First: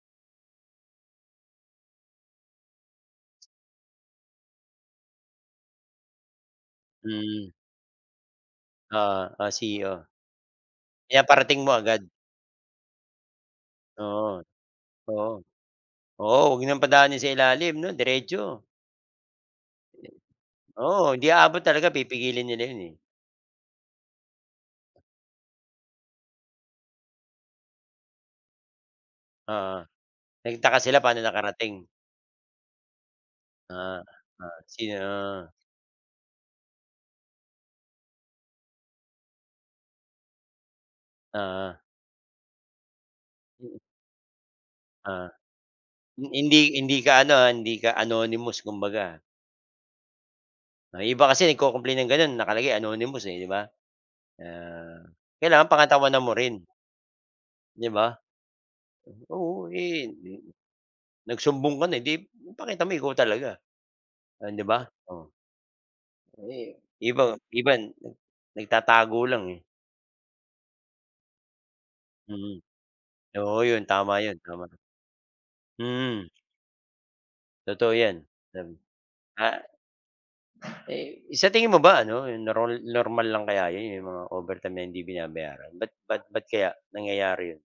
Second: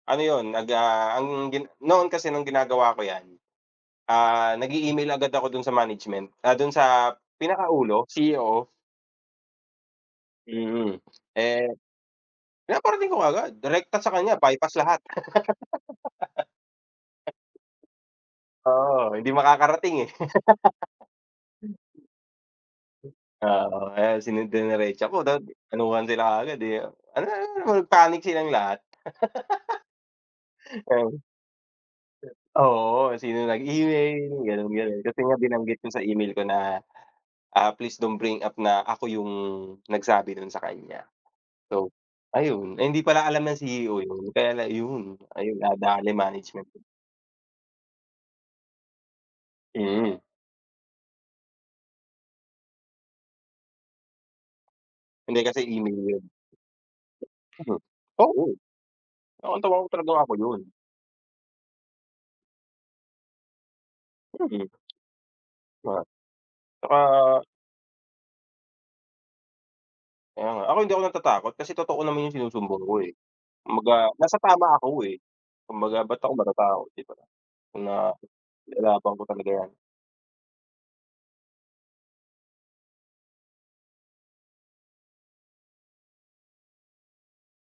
Ano 'yun, nag ah, ang gin noon kasi no'ng ginagawa ko 'yan, ah, nag-e email agad ako do'n sa management, ah, do'n sa Mm. pinakaulo, CEO. Oo, ah, CEO. Mm, Pinaparating eh, mo agad. pinaparating ko kaagad, direkta sa Oo, kaniya, by pass lahat. oo. Oo, huwag ng padaanin sa ilalim 'no, diretso. Oo, hindi makakarating, eh. Oo, hindi aabot talaga, pipigilin nila 'yon, eh. Oo, kaya sine diniretsa ko, dat anuhan sila agad, eh. panic silang lahat. Oo, nagtaka sila Um paano nakarating. Oo, sino Oo, nag-email oo, gano'n-gano'n, kasi nga sino? binanggit ko sa email ko na, ah, please don't bring up na ako 'yung nagsabi nun sa kaniya. Oo. So ayun, ay hindi pala alam ng Mm. CEO 'yun, kaya na ayun Ah, nadale hin management do'n. hindi ka ano, ah, hindi ka anonymous kumbaga. Mm. 'Yung iba kasi nag-co-complain ng gano'n, nakalagay anonymous ,eh, 'di ba? Kaya Hindi, kasi kailangan email pangatawanan 'yun. mo rin. 'Di ba? Oo. Oh, ang Oo, trabaho, eh, trabaho di 'yun. nagsumbong ka na, eh, 'di ipakita mo ikaw talaga, oh, Hmm. hindi ba, oh. Oo. Eh, iba Tsaka iban 'no, nagtatago lang, eh. Kaya nga. Ako hindi ako natatakot, kasi totoo naman 'yung Mm, sinusumbong ko, eh. oo, 'yun. Kumbaga Tama nasa 'yun, tama. tama ako, eh, kumbaga ba't Mm. ako matatakot, 'di ba. Kung Totoo na 'yan, dami ilalaban ko talaga ah 'yan. Eh, sa tingin mo ba ano, yun na rol normal lang kaya 'yon 'yong mga overtime na hindi binabayaran? Ba't ba't ba't kaya nangyayari 'yon?